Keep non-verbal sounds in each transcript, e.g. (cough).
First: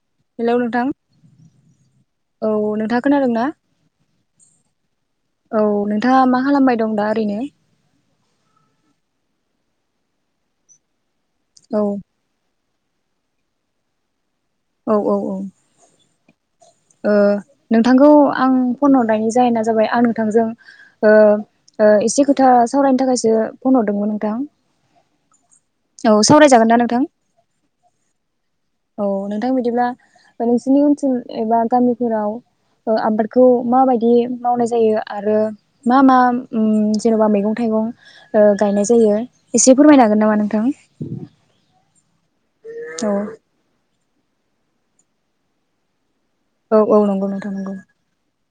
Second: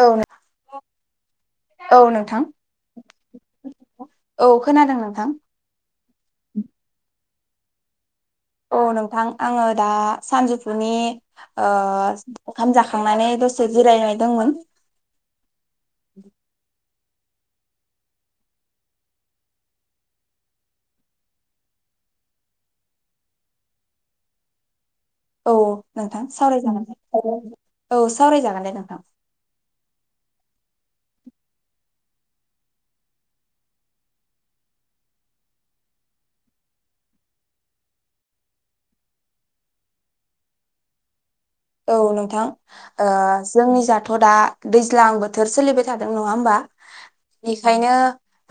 औ हेलौ नोंथां औ नोंथाङा खोनादोंना औ खोनादों नोंथां औ नोंथाङा मा खालामबाय दं दा ओरैनो औ नोंथां आङो दा सानजौफुनि ओ औ ओंखाम जाखांनानै दसे जिरायनाय दंमोन औ औ औ ओ नोंथांखौ आं फन हरनायनि जाहोना जाबाय आं नोंथांजों ओ ओ एसे खोथा सावरायनो थाखायसो फन हरदोंमोन नोंथां औ औ नोंथां ना नोंथां? सावरायजागोन औ सावरायजागोन दे नोंथां औ बिदिब्ला (inaudible) एबा गामिफोराव ओ आबादखौ माबायदि मावनाय जायो आरो मा मा उम जेनेबा मेगं थाइगं ओ गायनाय जायो एसे फोरमायनो हागोन नामा नोंथां औ नोंथां ओ औ जोंनि जा थ दा दैज्लां बोथोर सोलिबाय था औ औ नंगौ नोंथा नंगौ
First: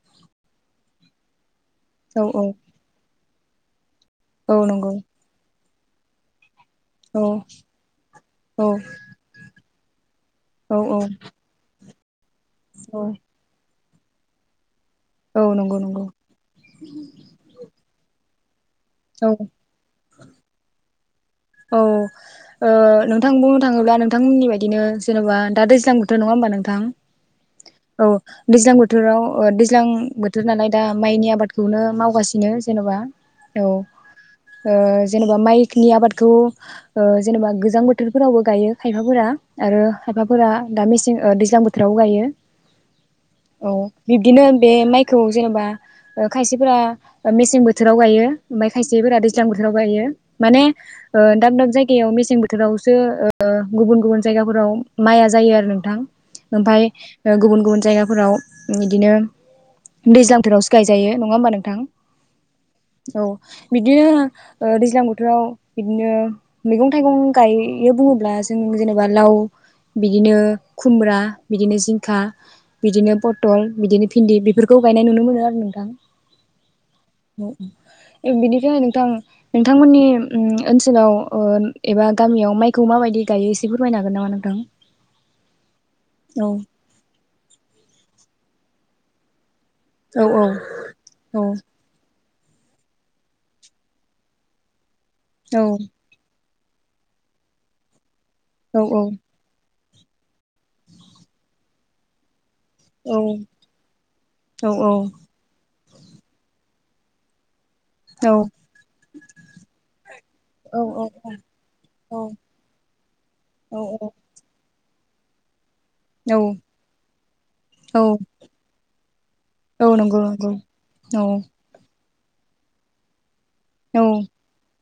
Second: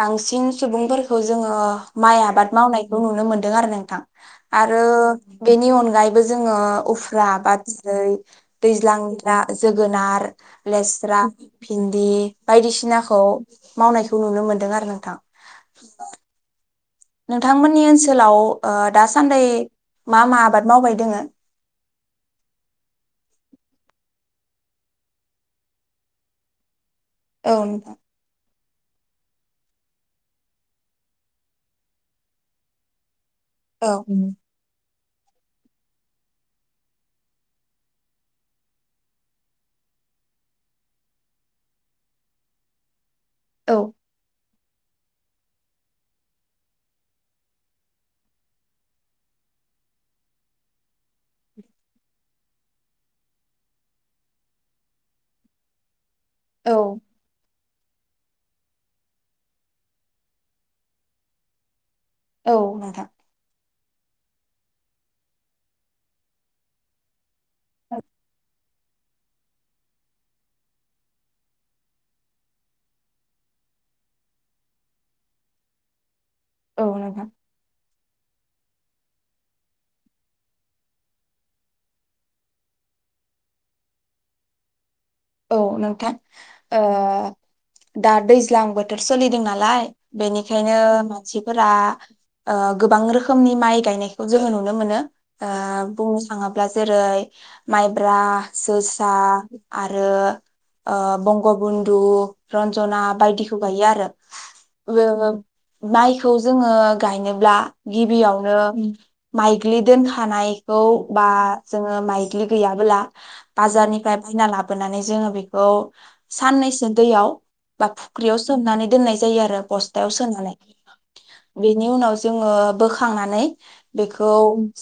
बांसिन सुबुंफोरखौ जोङो। माइ औ औ आबाद मावनायखौ नुनो मोन (inaudible) आरो नोंथां औ आरो नंगौ बेनि अ (inaudible) यबो जोङो औ उफ्रा बा (inaudible) (inaudible) औ दैज्लां (inaudible) जोगोनार। औ औ लेस्रा (inaudible) दि। औ बायदिसिनाखौ। मावनायखौ नुनो मोनदों आरो (inaudible) औ नंगौ नंगौ। नोंथांमोननि ओनसोलाव। औ दासान्दि मा मा आबाद मावबाय दोङो? औ नोंथां बुंनो थाङोब्ला नोंथांमोननि बायदिनो जेनेबा दा दैज्लां बोथोर नङा होमबा नोंथां। औ नोंथां। दैज्लां बोथोराव दैज्लां बोथोर नालाय दा माइनि आबादखौनो मावगासिनो जेनबा औ ओ। जेनेबा माइकनि आबाद बेखौ जेनेबा गोजां बोथोरफोरावबो गायो खायफाफोरा आरो खायफाफोरा दा मेसें दैज्लां बोथोरावबो गायो। औ बिब्दिनो। बे माइखौ जेनेबा खायसेफोरा मेसें बोथोराव गायो ओमफ्राय खायसेफोरा दैज्लां बोथोराव गायो माने। दाब दाब जायगायाव मेसें बोथोरावसो गुबुन गुबुन जायगाफोराव माइया जायो आरो नोंथां। ओमफ्राय गुबुन गुबुन। जायगाफोराव बिदिनो दैज्लां फोरावसो गायजायो नङा होमबा नोंथां। औ नोंथां। औ बिदिनो दैज्लां बोथोराव। बिदिनो मैगं थाइगं। गायो बुङोब्ला जों। जेनेबा लाव बिदिनो खुमब्रा बिदिनो जिंखा बिदिनो पथल बिदिनो भिन्दि बेफोरखौ गायनाय नुनो मोनो आरो नोंथां। औ नोंथां औ। बिनिखायनो नोंथां नोंथांमोननि। ओनसोलाव एबा गामियाव माइखौ माबायदि गायो एसे फोरमायनो हागोन नामा नोंथां। औ नोंथां औ ओ दा दै इलाम बोथोर सोलिदों ना नालाय औ बेनिखायनो औ मानसिफोरा ओ गोबां रोखोमनि माइ गायनायखौ जोङो नुनो मोनो। ओ औ बुंनो थाङा जेरै माइब्रा औ जोसा आरो ओ बंग बन्धु रन्जना बायदिखौ गायो आरो औ माइखौ जोङो गायनोब्ला गिबियावनो माइग्लि दोनखानायखौ बा जोङो माइग्लि गैयाबोला बाजारनिफ्राय बायना लाबोयो। लाबोनानै जोङो बेखौ औ साननैसो दैयाव बा फुख्रियाव सोमनानै दोननाय जायो आरो औ बस्थायाव नंगौ नंगौ सोनानै औ बेनि उनाव जोङो बोखांनानै औ बेखौ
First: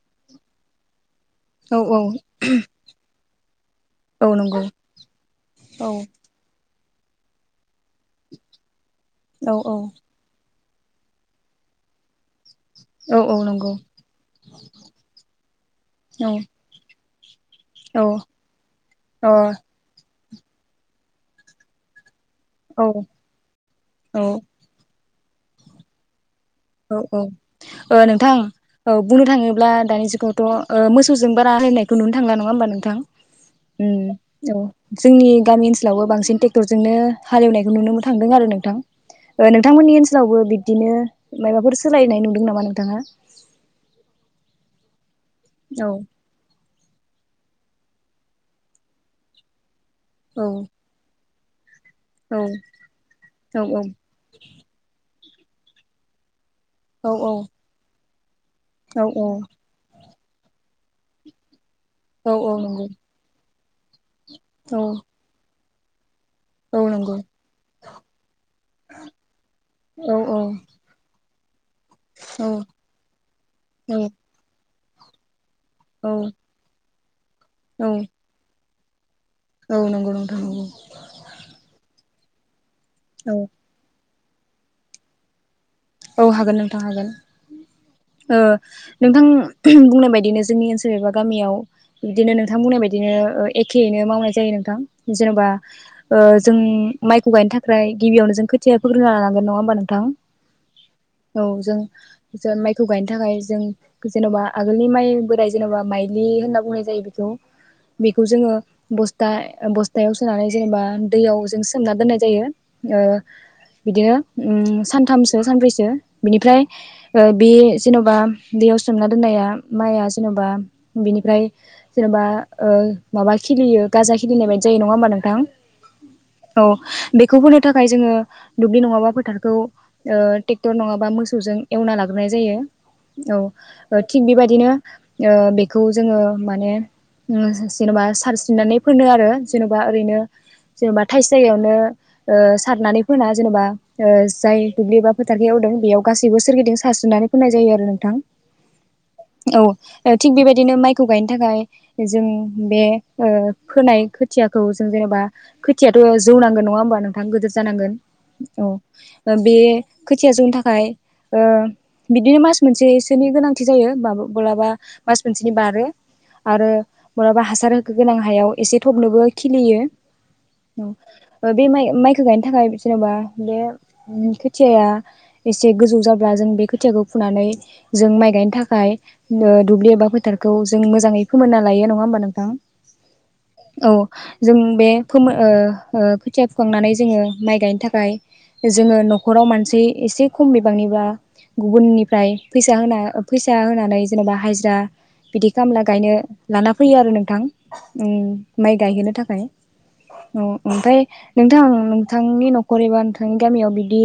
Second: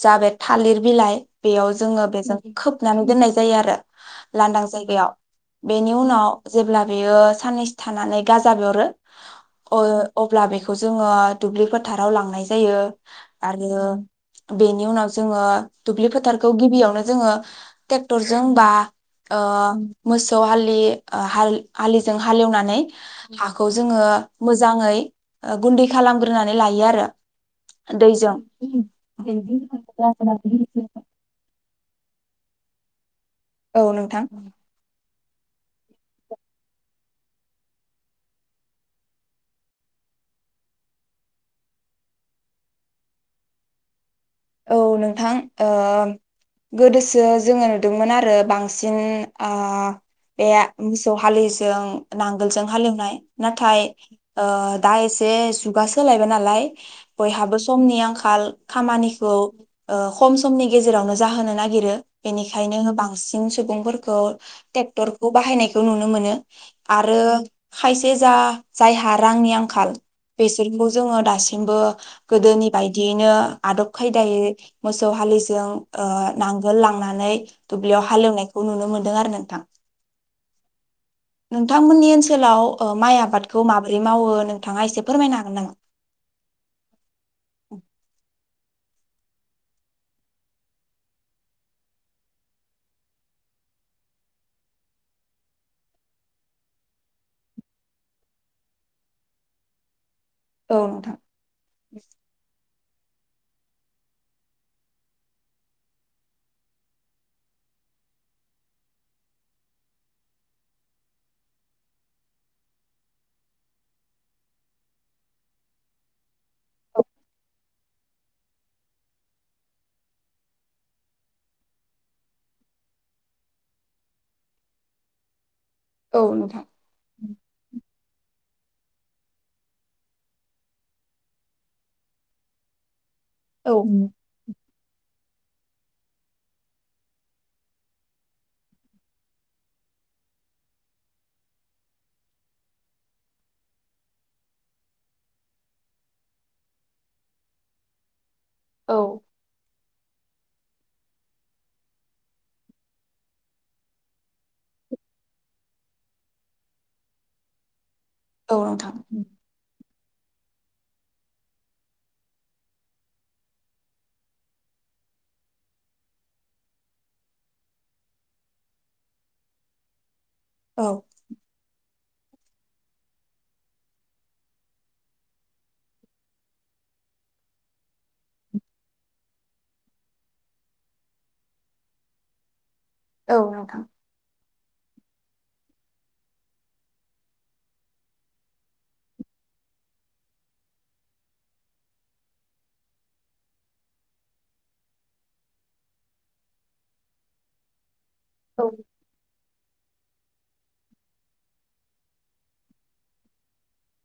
जाबाय थालिर बिलाइ बेयाव औ औ जोङो बेजों खोबनानै दोननाय जायो आरो औ नंगौ लांदां (unintelligible) अब्ला औ बेनि उनाव जेब्ला बेयो साननैसो थानानै गाजा हरो औ औ अ अब्ला बे जोङो दुब्लि फोथाराव लांनाय जा जायो औ औ आरो नंगौ बेनि उनाव जोङो दुब्लि औ फोथारखौ गिबियावनो जोङो अ औ ट्रेक्टरजों बा अ (unintelligible) मोसौ हालि (unintelligible) जों हालेवनानै औ हाखौ जोङो मोजाङै गुन्दै खालाम औ औ नोंथां औ बुंनो थाङोब्ला दानि जुगावथ मोसौजों बारा (unintelligible) हालेवनायखौ नुनो थांला नङा होमबा नोंथां औ उम नोंथां औ जोंनि गामि ओनसोलावबो बांसिन ट्रेक्टरजोंनो हालेवनायखौ नुनो मोन थांदों आरो नोंथां नोंथांमोननि ओनसोलावबो बिदिनो माबाफोर सोलायनाय नुदों नामा नोंथाङा औ नों नोंथां ओ औ ओं गोदोसो जोङो नुदोंमोन आरो बांसिन आ औ ए मोसौ हालिस इहों औ नांगोलजों हालेवनाय औ औ नाथाय ओ डाइस, बे जुगास होलायबाय नालाय, औ बयहाबो समनि आंखा खाल औ खामानि खौ ओ खम समनि गेजेरावनो जाहोनो नागिर नागिरो औ औ नंगौ बेनिखायनो बांसिन सुबुंफोर (unintelligible) औ ट्रेक्टरखौ बाहायनाय, खौ नुनो मोनो औ नंगौ आरो खायसे जा जायहा रांनि आंखाल औ बेसोरखौ जोङो दासिम नोंबो गोदोनि बायदियैनो आदब औ खायदायै मोसौ हालिस इयां ओ औ नांगोल लांना नै औ दुल्बिआव हालौनाय खौ नुनो मोनदों आरो ना औ नंगौ नंगौ नंगौ नोंथांमोननि ओनसोलाव, ओ माइ औ आबादखौ माबोरै, मावो नोंथाङा एसे फोरमायनो हागोन नामा? औ हागोन नोंथां हागोन ओ नोंथां ओम बुंनाय बायदिनो जोंनि ओनसोल एबा गामियाव बिदिनो नोंथां बुंनाय बायदिनो एखेयैनो मावनाय जायो नोंथां जेनबा ओ जों माइखौ गायनो थाखाय गिबियावनो जों खोथिया फोग्रोना लानांगोन नङा होमबा नोंथां, औ नोंथां औ जों जों माइ खौ गायनो थाखाय जों जेनबा आगोलनि माइ बोराइ जेनेबा माइलि होनना बुंनाय जायो, बेखौ बेखौ जोङो बस्था बस्थायाव सोनानै जेनेबा दैयाव जों सोमना दोननाय जायो बिदिनो ओ सानथामसो सानब्रैसो बिनिफ्राय ओ बे जेनबा दैयाव सोमना दोननाया माइआ जेनबा बिनिफ्राय जेनबा ओ माबा खिलियो गाजा खिलिनाय बायदि जायो नङा होमबा नोंथां औ बेखौ फोनो थाखाय जोङो दुब्लि नङाबा फोथारखौ ओ ट्रेक्टर नङाबा मोसौजों एवना लाग्रोनाय जायो। औ ओ थिग बेबायदिनो ओ बेखौ जोङो माने ओम सारस्रि जेनेबा सारस्रिनानै फोनो आरो जेनबा ओरैनो जेनेबा थाइस जायगायावनो ओ सारनानै फोना जेनेबा ओ जाय दुब्लि एबा फोथारखै एवदों बेयाव गासैबो सोरगिदिं सारस्रोनानै फोननाय जायो आरो नोंथां। औ थिग बेबायदिनो माइखौ गायनो थाखाय जों बे ओ फोनाय खोथियाखौ जों जेनेबा खोथियाथ जौनांगोन नङा होमबा नोंथां गोदोर जानांगोन। औ ओ खोथिया जौनो थाखाय ओ बिदिनो मास मोनसेसोनि गोनांथि जायो माब्लाबा मास मोनसेनि बारो आरो माल्बाबा हासार होख गोनां हायाव एसे थबनोबो खिलियो औ औ बे मायाव माय जौनायनि थाखाय जेनबा बे खोथियाया एसे गोजौ जाब्ला जों बे खोथियाखौ फुनानै जों माइ गायनो थाखाय नो दुब्लि एबा फोथारखौ जों मोजाङै फोमोनना लायो नङा होमबा नोंथां औ नोंथां औ जों बे फोमो ओ ओ खोथिया फुखांनानै जोङो माइ गायनो थाखाय जोङो नखराव मानसि एसे खम बिबांनिबा गुबुननिफ्राय फैसा होना फैसा होनानै जेनेबा हाजिरा बिदि खामला गायनो लाना फैयो आरो नोंथां उम औ माइ गायहोनो थाखाय। औ ओमफ्राय नोंथां नोंथांनि नखर एबा नोंथांनि गामियाव बिदि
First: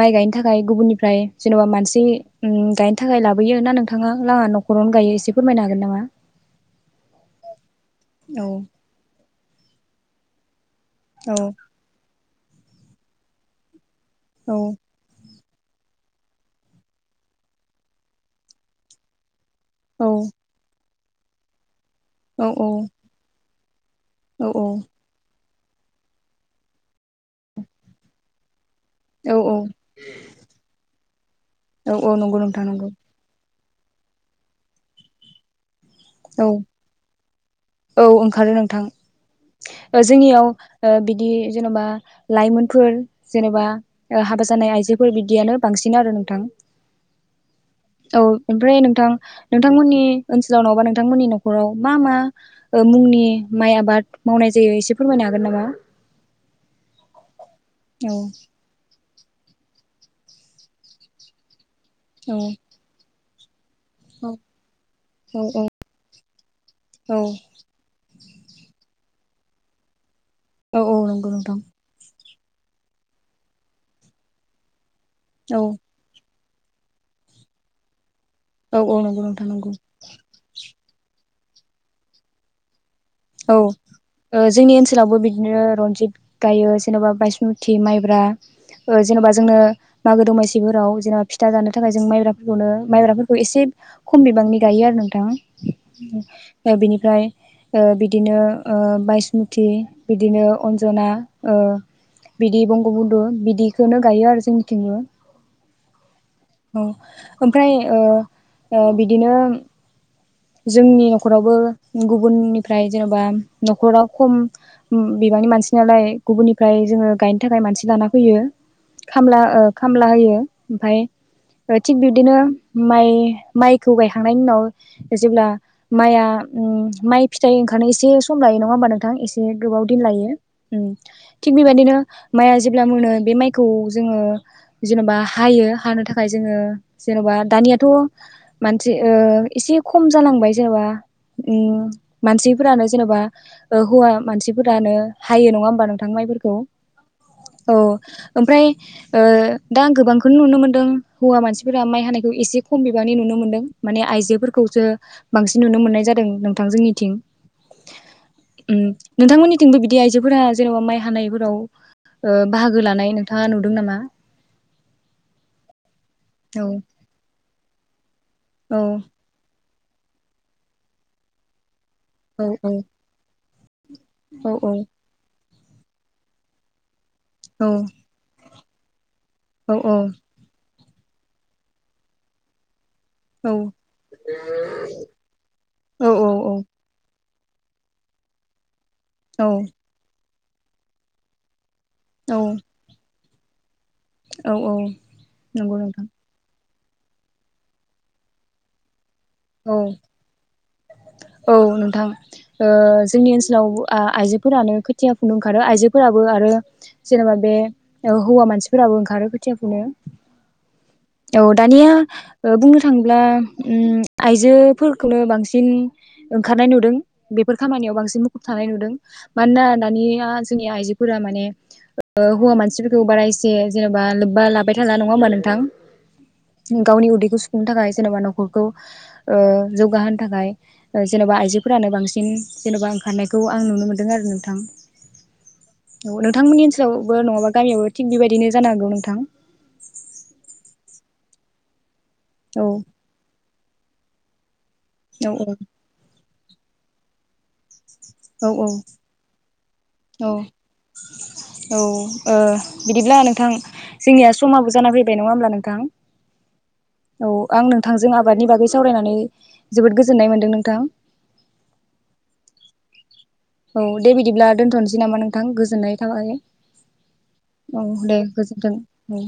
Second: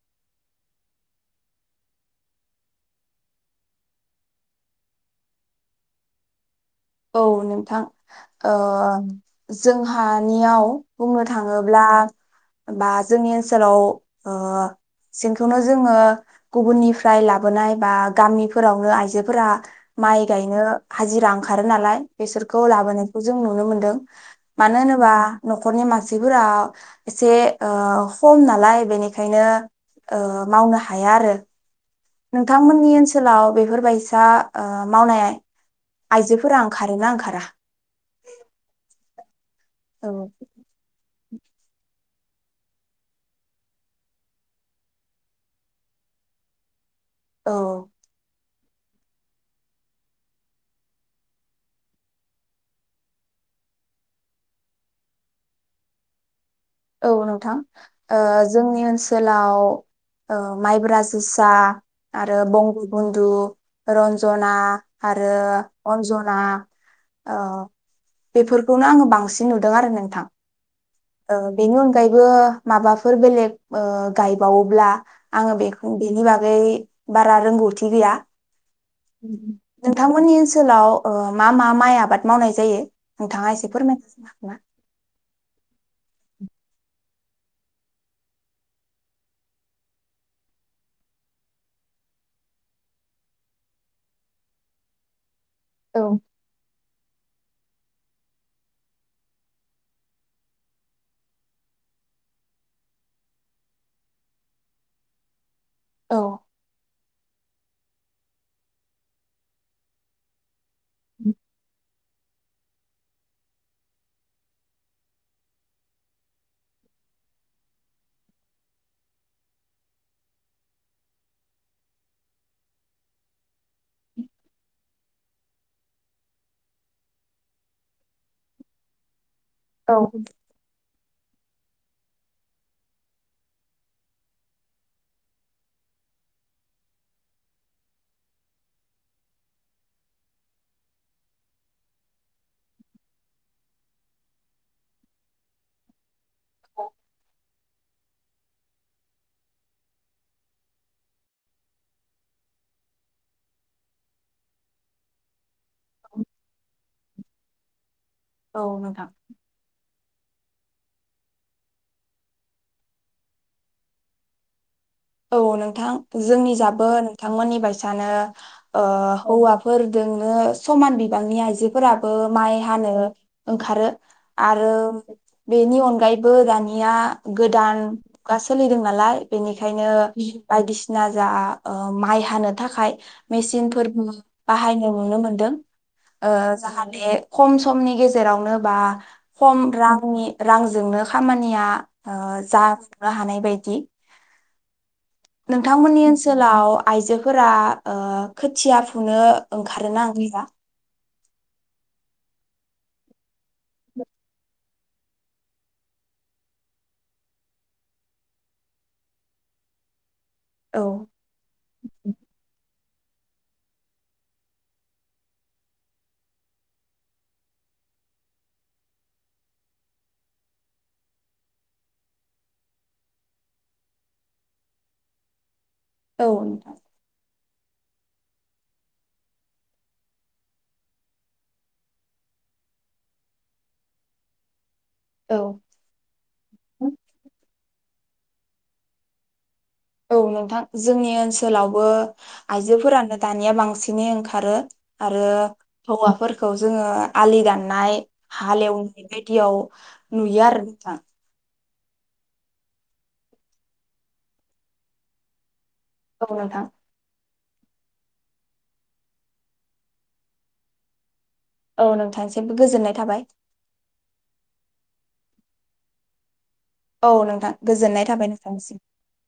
माइ गायनो थाखाय गुबुननिफ्राय जेनबा मानसि उम गायनो थाखाय लाबोयो ना नोंथाङा नाङा नखरावनो गायो एसे फोरमायनो हागोन नामा? औ नोंथां औ ओ जोंहा नियाव बुंनो औ थाङोब्ला बा जोंनि ओनसोलाव ओ औ (unintelligible) बेखौनो जोङो गुबुननिफ्राय लाबोनाय बा गामिफोरावनो आइजोफोरा औ माइ गाइनो हाजिरां ओंखारो नालाय औ बेसोरखौ लाबोनायखौ जों नुनो मोन औ (unintelligible) मानो होनोबा नखरनि मानसिफोरा एसे ओ खम नालाय औ बेनिखायनो औ ओ मावनो हाया आरो औ औ नंगौ नोंथां नंगौ नोंथांमोननि ओनसोलाव बेफोर बायसा ओ मावनाय औ आइजोफोरा ओंखारोना ओंखारा औ ओंखारो नोंथां। ओ औ जोंनियाव ओ बि बिदि जेनबा लाइमोनफोर जेनबा हाबा जानाय आइजोफोर बिबदियानो बांसिन आरो नोंथां। औ औ ओमफ्राय नोंथां नोंथांमोननि ओनसोलाव नङाबा नों नोंथांमोननि नखराव मा मा मुंनि माइ आबाद मावनाय जायो एसे फोरमायनो हागोन नामा? औ नोंथां औ ओ जोंनि ओनसो सोलाव ओ माइब्रा जोसा औ आरो बंग बन्धु रन्जना आरो औ अन्ज ना औ अ बेफोरखौनो आङो बांसिन नुदों आरो नोंथां। औ औ नंगौ ओ नोंथां बेनि अनगायैबो माबाफोर बेलेग ओ गायबावोब्ला आंङो औ बेखौ बेनि बागै गै बारा रोंगौथि गैया। औ औ नंगौ नोंथां नंगौ नोंथांमोननि ओनसोलाव ओ मा मा माइ आबाद मावनाय जायो? नोंथाङा औ एसे फोरमायना ओ होनो हागोन ना? जोंनि ओनसोलावबो बिदिनो गायो जेनेबा बाइसमुथि माइब्रा ओ जेनबा जोंनो मागो दमासिफोराव जेनेबा फिथा जानो थाखाय जों माइब्राफोरखौनो माइब्राफोरखौ एसे खम बिबांनि गायो आरो नोंथां। दा बिनि (inaudible) ओ बिदिनो ओ बाइसमुथि बिदिनो अन्जना ओ बिदि बंग बन्धु बिदिखोनो गायो आरो जोंनिथिंबो औ औ ओमफ्राय ओ ओ बिदिनो जोंनि नखरावबो गुबुननिफ्राय जेनबा नखराव खम बिबांनि मानसि नालाय गुबुननिफ्राय जोङो गायनो थाखाय मानसि लाना फैयो खामला ओ खामला होयो ओमफाय ओमफाय थिग बिब्दिनो माइ माइखौ गायखांनायनि उनाव जेब्ला माइआ उम माइ फिथाइ ओंखारनो एसे सम लायो नङा होमबा नोंथां इस गोबाव दिन औ लायो। उम थिग बेबायदिनो माइआ जेब्ला मोनो बे माइखौ जोङो जेनबा हायो हानो थाखाय जोङो जेनबा दानियाथ मानसि ओ एसे खम जालांबाय जेनेबा उम मानसिफोरानो जेनेबा हौवा मानसिफोरानो हायो नङा होमबा नोंथां माइफोरखौ औ ओमफ्राय ओ दा आं गोबांखौनो नुनो मोनदों हौवा मानसिफोरा माइ हानायखौ एसे खम बिबांनि नुनो मोनदों माने आइजोफोर खौसो बां नुनो मोननाय जादों नोंथां जोंनि थिं औ उम नोंथां नोंथांमोननिथिंबो बिदि आइजो फोरा जेनेबा माइ हानायफोराव ओ बाहागो लानाय नोंथाङा नुदों नामा औ नोंथां जोंनि औ जाबो नोंथांमोननि बाय सानो औ ओ हौवा फोरजोंनो समान बिबांनि आइजो फोराबो औ माइ हानो औ ओंखारो औ आरो औ बेनि अनगायैबो दानिया औ गोदान मुगा सोलिदों नालाय बेनिखाय औ ओंखायनो औ बायदिसिना जा ओ माइ हानो थाखाय औ मेसिनफोर बो बाहायनो नुनो मोनदों औ जाहाथे खम समनि गेजेरावनो बा औ खम रांनि रांजोंनो खामानिया आ औ जफुं नो हानाय बायदि औ औ नंगौ नोंथांमोननि नोंथां ओनसोलाव आयजोफोरा ओ खोथिया फु फुनो औ ओंखारोना ओ गैया औ नोंथां ओ जोंनि ओनसोलाव आ आइजोफोरानो खोथिया फुनो ओंखारो आइजोफोराबो आरो जेनेबा बे हौवा मानसिफोराबो ओंखारो खोथिया फुनो। औ औ दानिया ओ बुंनो थांब्ला उम आइजोफोरखौनो बांसिन ओंखारनाय नुदों बेफोर खामानियाव बांसिन मुखुब थानाय नुदों मानोना दानिया जोंनि आइजोफोरा माने ओ हौवा मानसिफोरखौ बारा एसे जेनेबा लोब्बा लाबाय थाला नङा होमबा नोंथां। औ नोंथां। गावनि उदैखौ सु खुंनो थाखाय जेनेबा नखरखौ ओ जौगाहोनो थाखाय जेनबा आइजोफोरानो बांसिन जेनबा ओंखारनायखौ आं नुनो मोनदों आरो नोंथां औ नोंथांमोननि ओनसोलावबो नङाबा गामियावाबबो थिग बेबायदिनो जानांगौ नोंथां औ नोंथां जोंनि ओनसोलावबो औ आयजोफोरानो दानिया बांसि बिनि ओंखारो आरो औ हौवाफोरखौ जोङो आलि दाननाय औ हाल एवनाय बिदियाव औ नुयो आरो नोंथां औ ओ बिदिब्ला नोंथां जोंनिया समाबो जाना फैबाय नङा होमब्ला नोंथां। औ नोंथां। औ आं नोंथांजों आबादनि बागै सावरायनानै जोबोद गोजोननाय मोनदों नोंथां। औ नोंथांसिमबो गोजोननाय थाबाय। औ दे बिदिब्ला दोनथनोसै नामा नोंथां गोजोननाय थाबाय। औ नोंथां औ गोजोननाय दे थाबाय गोजोन्थों नोंथांसिम। औ